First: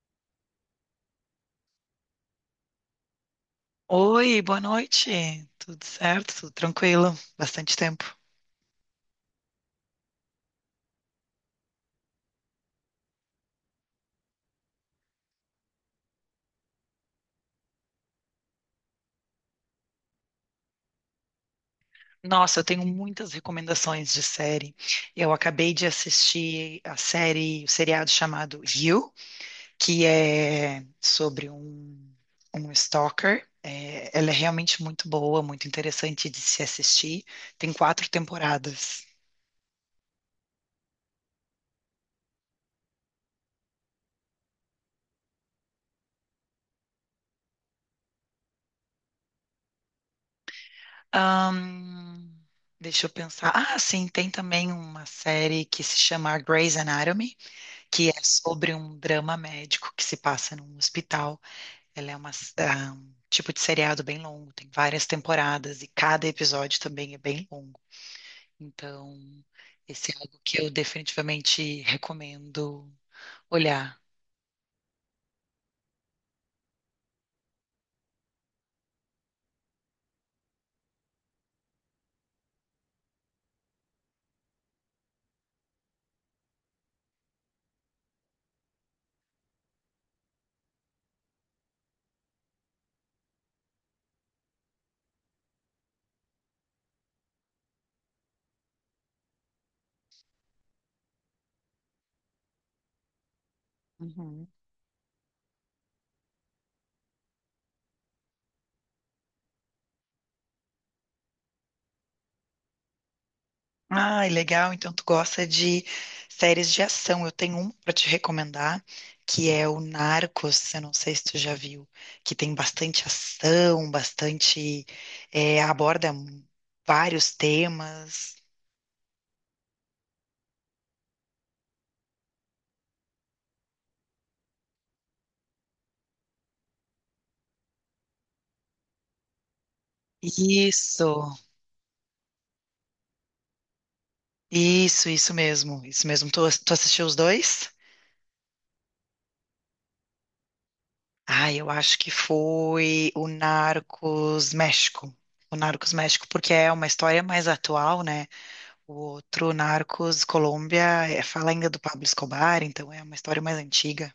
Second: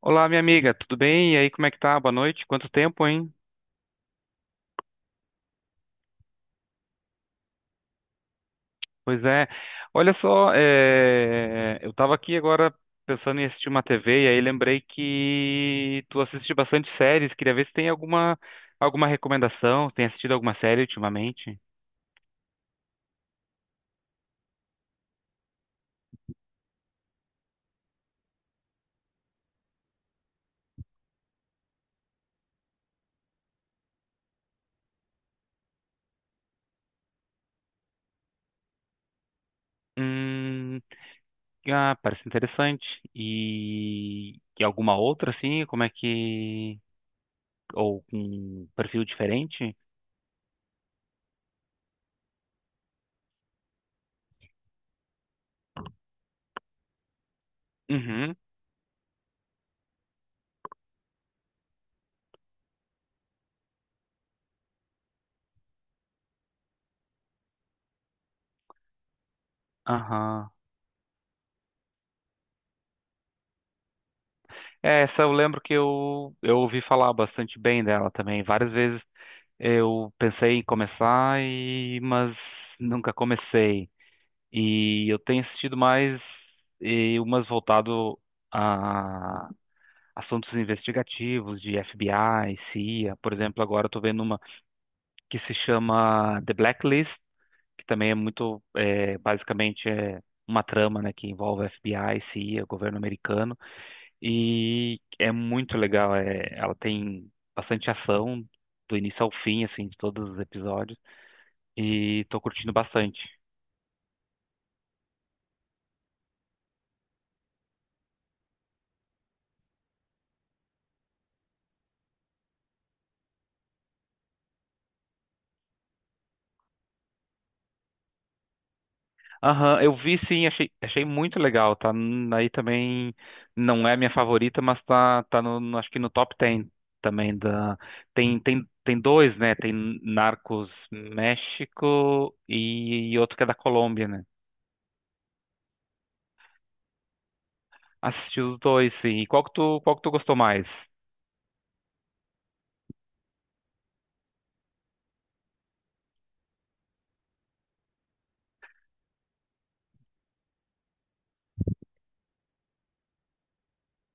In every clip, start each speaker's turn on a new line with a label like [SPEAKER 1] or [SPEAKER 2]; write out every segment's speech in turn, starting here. [SPEAKER 1] Olá, minha amiga, tudo bem? E aí, como é que tá? Boa noite. Quanto tempo, hein?
[SPEAKER 2] Oi, boa noite. Tudo certo? Tudo tranquilo? Bastante tempo.
[SPEAKER 1] Pois é. Olha só, eu tava aqui agora pensando em assistir uma TV e aí lembrei que tu assiste bastante séries. Queria ver se tem alguma recomendação, se tem assistido alguma série ultimamente.
[SPEAKER 2] Nossa, eu tenho muitas recomendações de série. Eu acabei de assistir a série, o seriado chamado You, que é sobre um stalker. É, ela é realmente muito boa, muito interessante de se assistir. Tem 4 temporadas.
[SPEAKER 1] Hum, ah, parece interessante. E alguma outra, assim? Como é que? Ou com um perfil diferente?
[SPEAKER 2] Ahn, deixa eu pensar. Ah, sim, tem também uma série que se chama Grey's Anatomy, que é
[SPEAKER 1] Uhum.
[SPEAKER 2] sobre um drama médico que se passa num hospital. Ela é um tipo de seriado bem longo, tem várias temporadas e cada episódio também é bem longo. Então, esse é algo
[SPEAKER 1] Aham.
[SPEAKER 2] que eu definitivamente recomendo olhar.
[SPEAKER 1] É, essa eu lembro que eu ouvi falar bastante bem dela também. Várias vezes eu pensei em começar, mas nunca comecei. E eu tenho assistido mais e umas voltado a assuntos investigativos de FBI, CIA. Por exemplo, agora eu tô vendo uma que se chama The Blacklist, que também é muito, basicamente é uma trama, né, que envolve FBI, CIA, governo americano.
[SPEAKER 2] Uhum.
[SPEAKER 1] E é muito legal. É, ela tem bastante ação do início ao fim, assim, de todos os episódios. E tô curtindo bastante.
[SPEAKER 2] Ai, legal. Então tu gosta de séries de ação. Eu tenho um para te recomendar, que é o Narcos. Eu não sei se tu já viu, que tem bastante ação, bastante aborda vários temas.
[SPEAKER 1] Aham, eu vi, sim, achei muito legal. Tá, aí também, não é a minha favorita, mas acho que no top 10 também da. Tem dois, né? Tem Narcos
[SPEAKER 2] Isso,
[SPEAKER 1] México e outro que é da Colômbia, né?
[SPEAKER 2] isso mesmo, isso mesmo. Tu assistiu os dois?
[SPEAKER 1] Assisti os dois, sim. E qual que tu gostou mais?
[SPEAKER 2] Ah, eu acho que foi o Narcos México. O Narcos México, porque é uma história mais atual, né? O outro, Narcos, Colômbia, é- fala ainda do Pablo Escobar, então é uma história mais antiga.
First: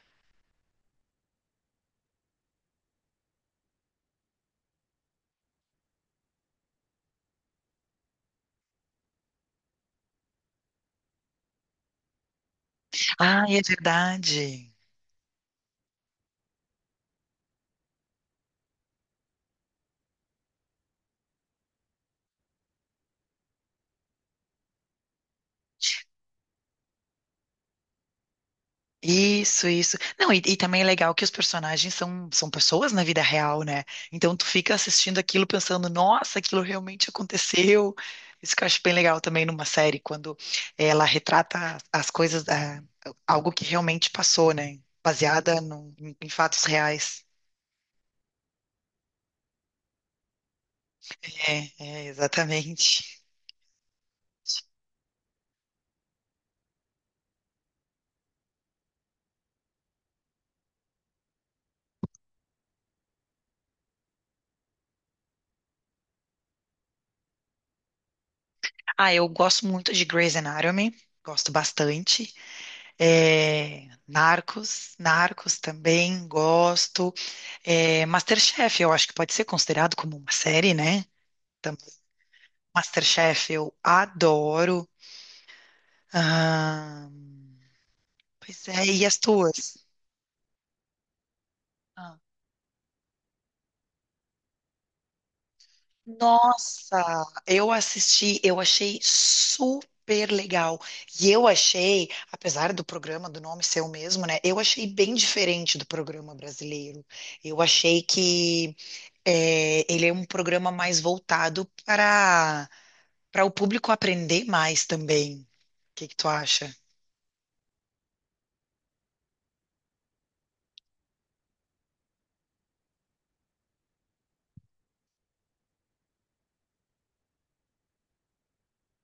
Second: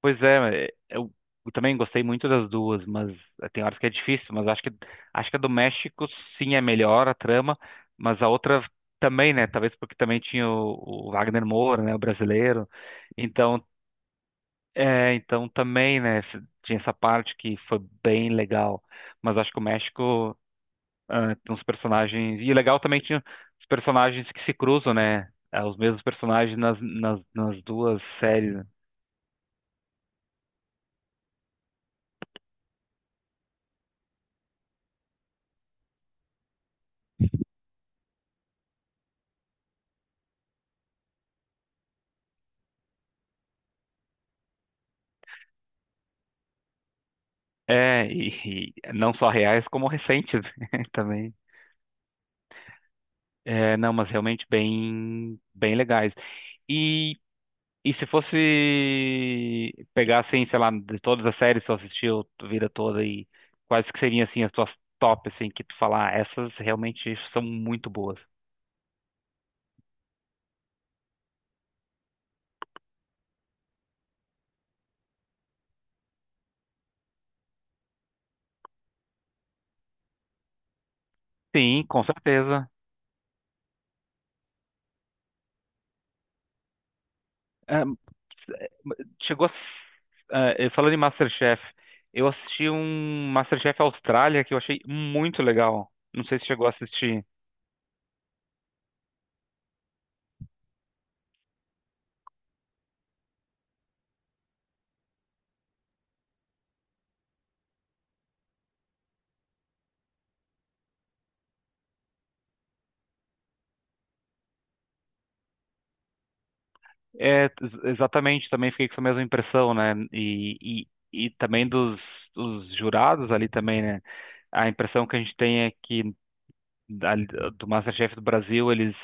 [SPEAKER 1] Pois é, eu também gostei muito das duas, mas tem horas que é difícil, mas acho que a do México sim é melhor a trama, mas a outra também, né? Talvez porque também tinha o Wagner Moura, né, o brasileiro.
[SPEAKER 2] Ah, é
[SPEAKER 1] Então,
[SPEAKER 2] verdade.
[SPEAKER 1] então também, né, tinha essa parte que foi bem legal, mas acho que o México, tem uns personagens, e legal também tinha os personagens que se cruzam, né? Os mesmos personagens nas, nas duas séries, né.
[SPEAKER 2] Isso, isso. Não, e também é legal que os personagens são pessoas na vida real, né? Então tu fica assistindo aquilo pensando, nossa, aquilo realmente aconteceu. Isso que eu acho bem legal também numa série, quando ela retrata as coisas, ah, algo que realmente passou, né? Baseada num- em fatos reais.
[SPEAKER 1] É, e não só reais, como recentes também.
[SPEAKER 2] É, exatamente.
[SPEAKER 1] É, não, mas realmente bem, bem legais. E, e se fosse pegar, assim, sei lá, de todas as séries que tu assistiu a vida toda, e quais que seriam, assim, as tuas top, assim, que tu falar, "Ah, essas realmente são muito boas."
[SPEAKER 2] Ah, eu gosto muito de Grey's Anatomy, gosto bastante. É, Narcos também gosto. É, MasterChef, eu acho que pode ser considerado como uma série, né?
[SPEAKER 1] Sim,
[SPEAKER 2] Também.
[SPEAKER 1] com certeza.
[SPEAKER 2] MasterChef eu adoro. Ah,
[SPEAKER 1] Ah,
[SPEAKER 2] pois é, e as
[SPEAKER 1] chegou.
[SPEAKER 2] tuas?
[SPEAKER 1] Falando em MasterChef, eu assisti um MasterChef Austrália que eu achei muito legal. Não sei se chegou a assistir.
[SPEAKER 2] Nossa, eu assisti, eu achei super legal. E eu achei, apesar do programa, do nome ser o mesmo, né? Eu achei bem diferente do programa brasileiro. Eu achei que é, ele é um programa mais voltado para o público aprender mais também. O que que tu acha?
[SPEAKER 1] É, exatamente, também fiquei com essa mesma impressão, né? E também dos jurados ali também, né? A impressão que a gente tem é que, ali do MasterChef do Brasil, eles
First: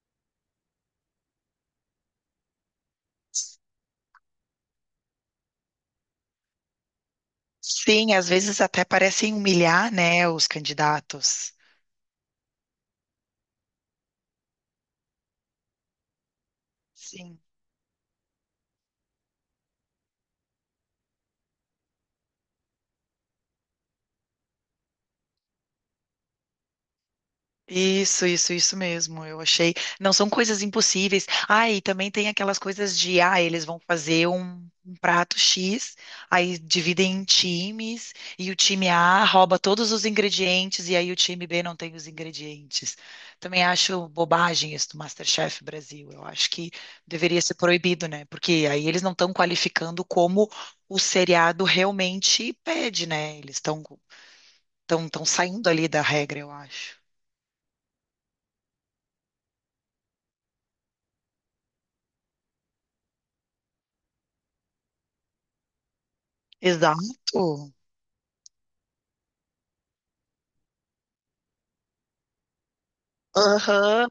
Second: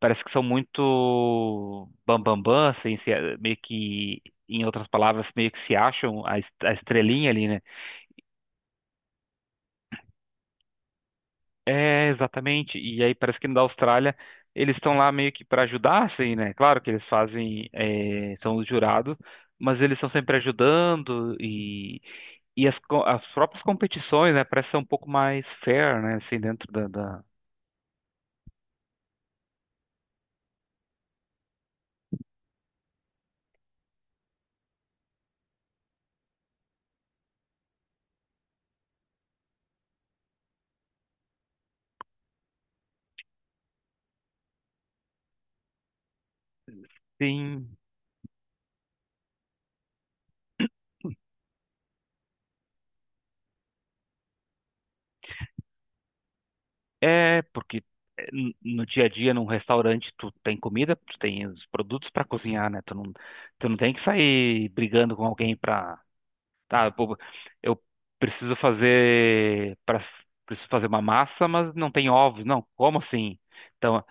[SPEAKER 1] parece que são muito bam bam bam, assim, meio que, em outras palavras, meio que se acham a estrelinha ali, né?
[SPEAKER 2] Sim, às vezes até parecem humilhar, né, os candidatos.
[SPEAKER 1] É, exatamente. E aí parece que na Austrália eles estão lá meio que para ajudar, assim, né? Claro que eles
[SPEAKER 2] Sim.
[SPEAKER 1] fazem, são os jurados, mas eles estão sempre ajudando, e as próprias competições, né? Parece ser um pouco mais fair, né? Assim, dentro da.
[SPEAKER 2] Isso mesmo. Eu achei. Não são coisas impossíveis. Ah, e também tem aquelas coisas de, ah, eles vão fazer um prato X, aí dividem em times, e o time A rouba todos os ingredientes, e aí o time B não tem os ingredientes. Também acho bobagem isso do MasterChef Brasil. Eu acho que deveria ser
[SPEAKER 1] Sim,
[SPEAKER 2] proibido, né? Porque aí eles não estão qualificando como o seriado realmente pede, né? Eles estão saindo ali da regra, eu acho.
[SPEAKER 1] porque no dia a dia, num restaurante, tu tem comida, tu tem os produtos para cozinhar, né? Tu não tem que sair brigando com alguém para. Tá, pô,
[SPEAKER 2] Exato.
[SPEAKER 1] eu preciso fazer para preciso fazer uma massa, mas não tem ovos, não. Como assim? Então,
[SPEAKER 2] Aham.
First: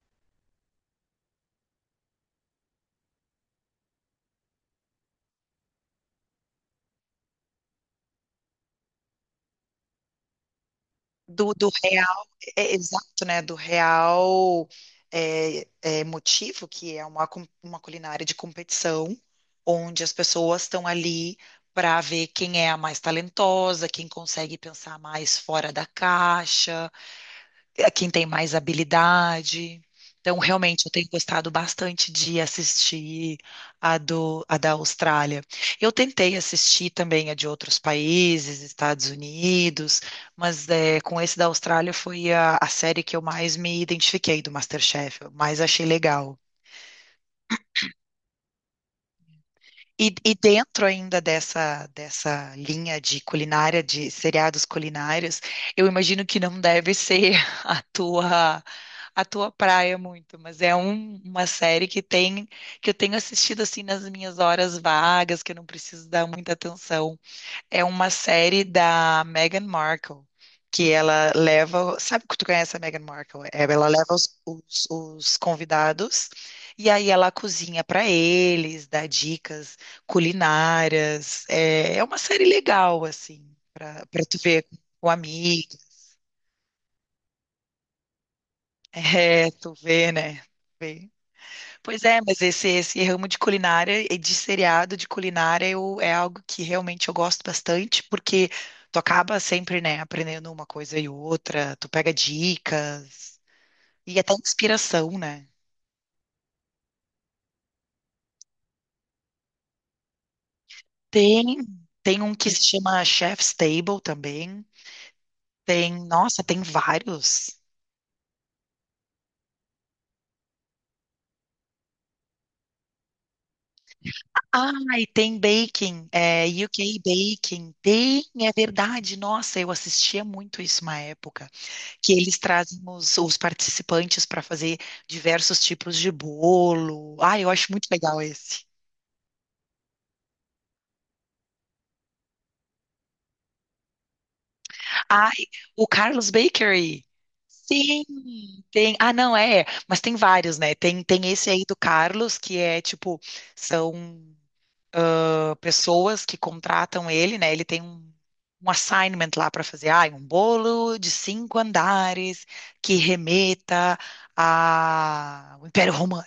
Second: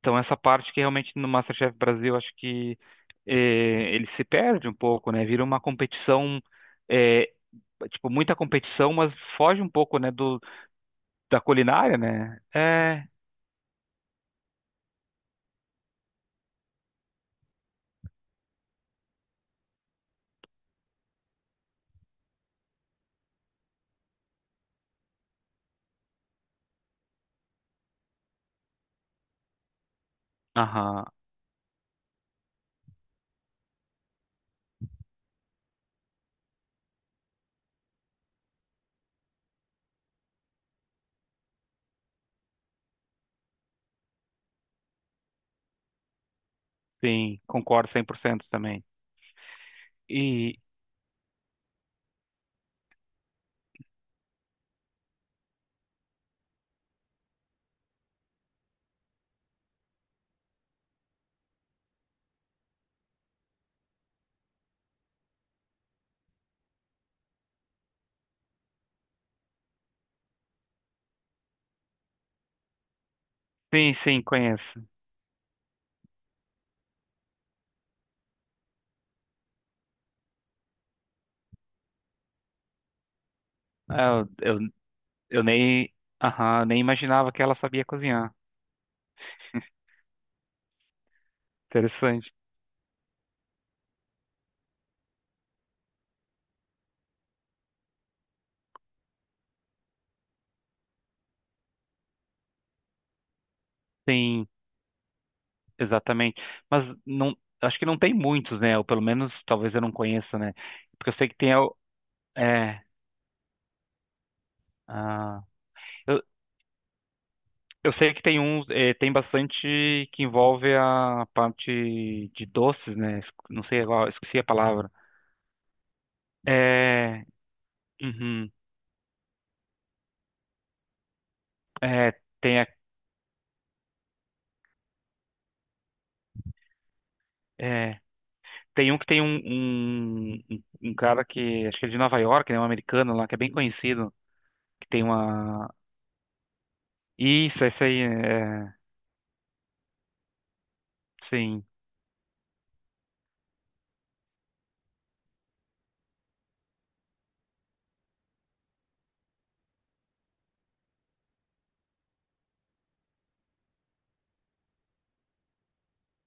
[SPEAKER 1] então essa parte que realmente no MasterChef Brasil, acho que ele se perde um pouco, né? Vira uma competição, eh, tipo, muita competição, mas foge um pouco, né, do da
[SPEAKER 2] Do
[SPEAKER 1] culinária,
[SPEAKER 2] real,
[SPEAKER 1] né?
[SPEAKER 2] é
[SPEAKER 1] É,
[SPEAKER 2] exato, né? Do real motivo, que é uma, com- uma culinária de competição, onde as pessoas estão ali para ver quem é a mais talentosa, quem consegue pensar mais fora da caixa. É quem tem mais habilidade. Então, realmente, eu
[SPEAKER 1] aham,
[SPEAKER 2] tenho gostado bastante de assistir a da Austrália. Eu tentei assistir também a de outros países, Estados Unidos, mas é, com esse da Austrália foi a série que eu mais me identifiquei do MasterChef, eu mais achei legal.
[SPEAKER 1] sim, concordo 100% também.
[SPEAKER 2] E
[SPEAKER 1] E
[SPEAKER 2] dentro ainda dessa linha de culinária, de seriados culinários, eu imagino que não deve ser a tua, a tua praia muito, mas é um- uma série que tem, que eu tenho assistido assim nas minhas horas vagas, que eu não preciso dar muita atenção. É uma série da Meghan Markle, que ela leva. Sabe que tu conhece a Meghan Markle? É, ela
[SPEAKER 1] sim,
[SPEAKER 2] leva
[SPEAKER 1] sim, conheço.
[SPEAKER 2] os convidados e aí ela cozinha para eles, dá dicas culinárias. É, é uma série legal, assim, para
[SPEAKER 1] Ah,
[SPEAKER 2] tu
[SPEAKER 1] Eu,
[SPEAKER 2] ver
[SPEAKER 1] eu,
[SPEAKER 2] com
[SPEAKER 1] eu
[SPEAKER 2] amigos.
[SPEAKER 1] nem, aham, nem imaginava que ela sabia cozinhar.
[SPEAKER 2] É, tu vê, né? Vê. Pois é,
[SPEAKER 1] Interessante.
[SPEAKER 2] mas esse ramo de culinária e de seriado de culinária eu, é algo que realmente eu gosto bastante, porque tu acaba sempre, né, aprendendo uma coisa e outra, tu pega dicas e até
[SPEAKER 1] Sim,
[SPEAKER 2] inspiração, né?
[SPEAKER 1] exatamente. Mas não, acho que não tem muitos, né? Ou pelo menos talvez eu não conheça, né? Porque eu sei que
[SPEAKER 2] Tem,
[SPEAKER 1] tem.
[SPEAKER 2] tem um que se
[SPEAKER 1] É,
[SPEAKER 2] chama Chef's Table também,
[SPEAKER 1] ah,
[SPEAKER 2] tem,
[SPEAKER 1] eu,
[SPEAKER 2] nossa, tem vários.
[SPEAKER 1] eu sei que tem uns. Tem bastante que envolve a parte de doces, né? Não sei agora, esqueci a
[SPEAKER 2] Ah,
[SPEAKER 1] palavra.
[SPEAKER 2] e tem baking, é, UK
[SPEAKER 1] É.
[SPEAKER 2] baking, tem,
[SPEAKER 1] Uhum.
[SPEAKER 2] é verdade, nossa, eu assistia muito isso uma época.
[SPEAKER 1] é,
[SPEAKER 2] Que eles
[SPEAKER 1] tem, a-
[SPEAKER 2] trazem os participantes para fazer diversos tipos de bolo. Ah, eu acho muito
[SPEAKER 1] é,
[SPEAKER 2] legal esse.
[SPEAKER 1] Tem um que tem um cara que. Acho que é de Nova York, né? Um americano lá, que é bem conhecido. Que tem
[SPEAKER 2] Ah,
[SPEAKER 1] uma.
[SPEAKER 2] o Carlos Bakery.
[SPEAKER 1] Isso, esse aí.
[SPEAKER 2] Sim,
[SPEAKER 1] É,
[SPEAKER 2] tem. Ah, não, é, é, mas tem vários, né? Tem esse aí
[SPEAKER 1] sim.
[SPEAKER 2] do Carlos, que é tipo, são ah, pessoas que contratam ele, né? Ele tem um, um assignment lá para fazer, ah, um bolo de 5 andares que remeta ao Império Romano.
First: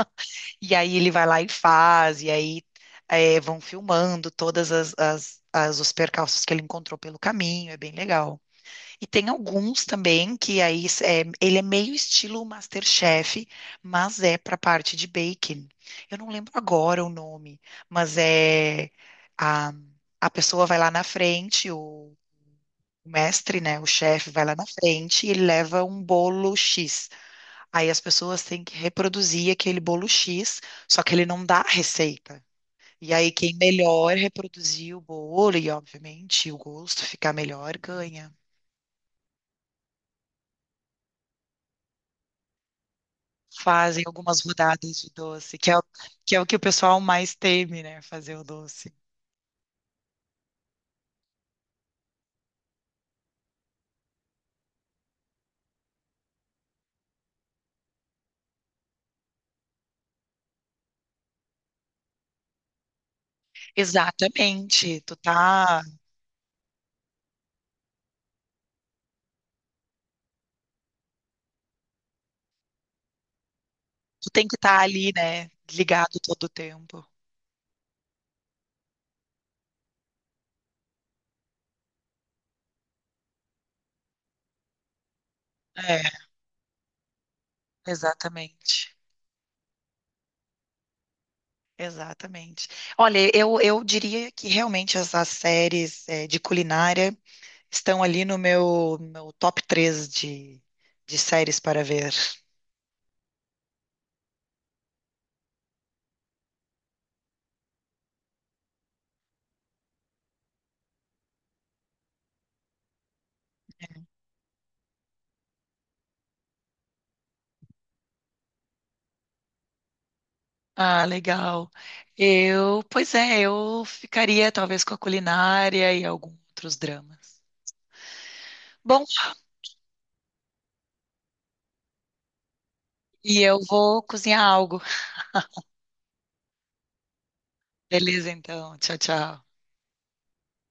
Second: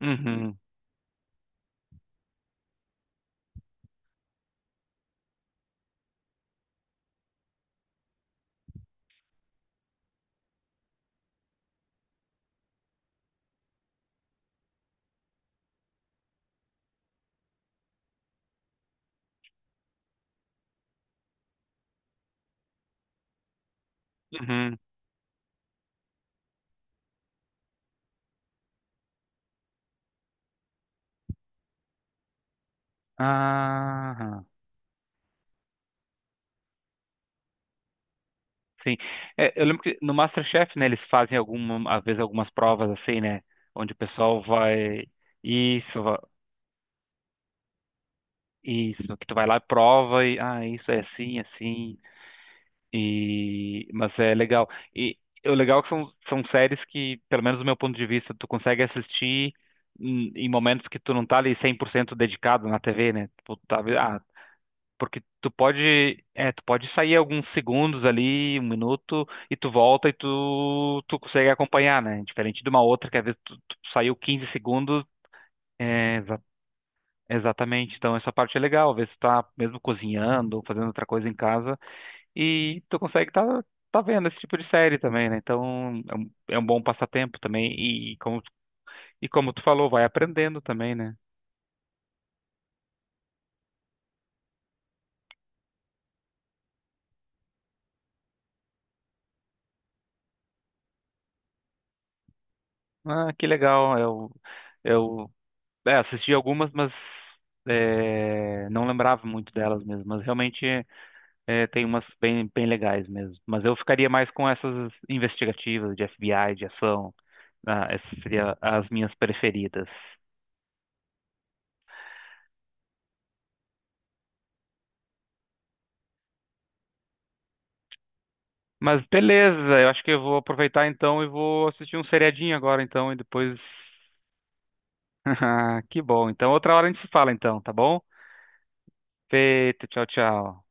[SPEAKER 1] Uhum.
[SPEAKER 2] E aí ele vai lá e faz, e aí é, vão filmando todas as, as- as- os percalços que ele encontrou pelo caminho, é bem legal. E tem alguns também que aí é, ele é meio estilo MasterChef, mas é para a parte de baking. Eu não lembro agora o nome, mas é a, a pessoa vai lá na frente, o mestre, né, o chefe vai lá na
[SPEAKER 1] Uhum.
[SPEAKER 2] frente e ele leva um bolo X. Aí as pessoas têm que reproduzir aquele bolo X, só que ele não dá a receita. E aí quem melhor
[SPEAKER 1] Ah,
[SPEAKER 2] reproduzir o bolo e, obviamente, o gosto ficar melhor, ganha.
[SPEAKER 1] sim. É, eu lembro que no MasterChef, né, eles fazem alguma, às vezes algumas provas, assim, né, onde o
[SPEAKER 2] Fazem algumas
[SPEAKER 1] pessoal
[SPEAKER 2] rodadas
[SPEAKER 1] vai,
[SPEAKER 2] de doce, que é, o-
[SPEAKER 1] isso,
[SPEAKER 2] que é o que o pessoal mais teme, né? Fazer o doce.
[SPEAKER 1] isso, que tu vai lá e prova, e isso é assim, assim. E mas é legal. E o legal é que são séries que, pelo menos do meu ponto de vista, tu consegue assistir em momentos que tu não tá ali 100% dedicado na TV, né? Tu tá.
[SPEAKER 2] Exatamente.
[SPEAKER 1] Porque tu pode, é, tu pode sair alguns segundos ali, um minuto, e tu volta, e tu consegue acompanhar, né? Diferente de uma outra, que às vezes tu saiu
[SPEAKER 2] Tu
[SPEAKER 1] 15
[SPEAKER 2] tem que estar
[SPEAKER 1] segundos,
[SPEAKER 2] ali, né?
[SPEAKER 1] é,
[SPEAKER 2] Ligado
[SPEAKER 1] exa-
[SPEAKER 2] todo o tempo.
[SPEAKER 1] exatamente. Então essa parte é legal, às vezes tu tá mesmo cozinhando, ou fazendo outra coisa em casa, e tu consegue tá vendo esse tipo de série também, né? Então
[SPEAKER 2] É,
[SPEAKER 1] é um bom passatempo também, e como,
[SPEAKER 2] exatamente.
[SPEAKER 1] e como tu falou, vai aprendendo também, né?
[SPEAKER 2] Exatamente. Olha, eu diria que realmente as as séries eh, de culinária estão ali no meu, meu top 3 de séries para ver.
[SPEAKER 1] Ah, que legal. Eu Assisti algumas, mas não lembrava muito delas mesmo. Mas realmente, tem umas bem, bem legais mesmo. Mas eu ficaria mais com essas investigativas de FBI, de ação. Ah, essas seriam as minhas preferidas.
[SPEAKER 2] Ah, legal. Eu, pois é, eu ficaria talvez com a culinária e alguns outros dramas.
[SPEAKER 1] Mas
[SPEAKER 2] Bom,
[SPEAKER 1] beleza, eu acho que eu vou aproveitar então e vou assistir um seriadinho agora então e
[SPEAKER 2] e
[SPEAKER 1] depois.
[SPEAKER 2] eu vou cozinhar algo.
[SPEAKER 1] Que bom. Então outra hora a gente se fala então, tá bom?
[SPEAKER 2] Beleza, então. Tchau, tchau.
[SPEAKER 1] Feito, tchau, tchau.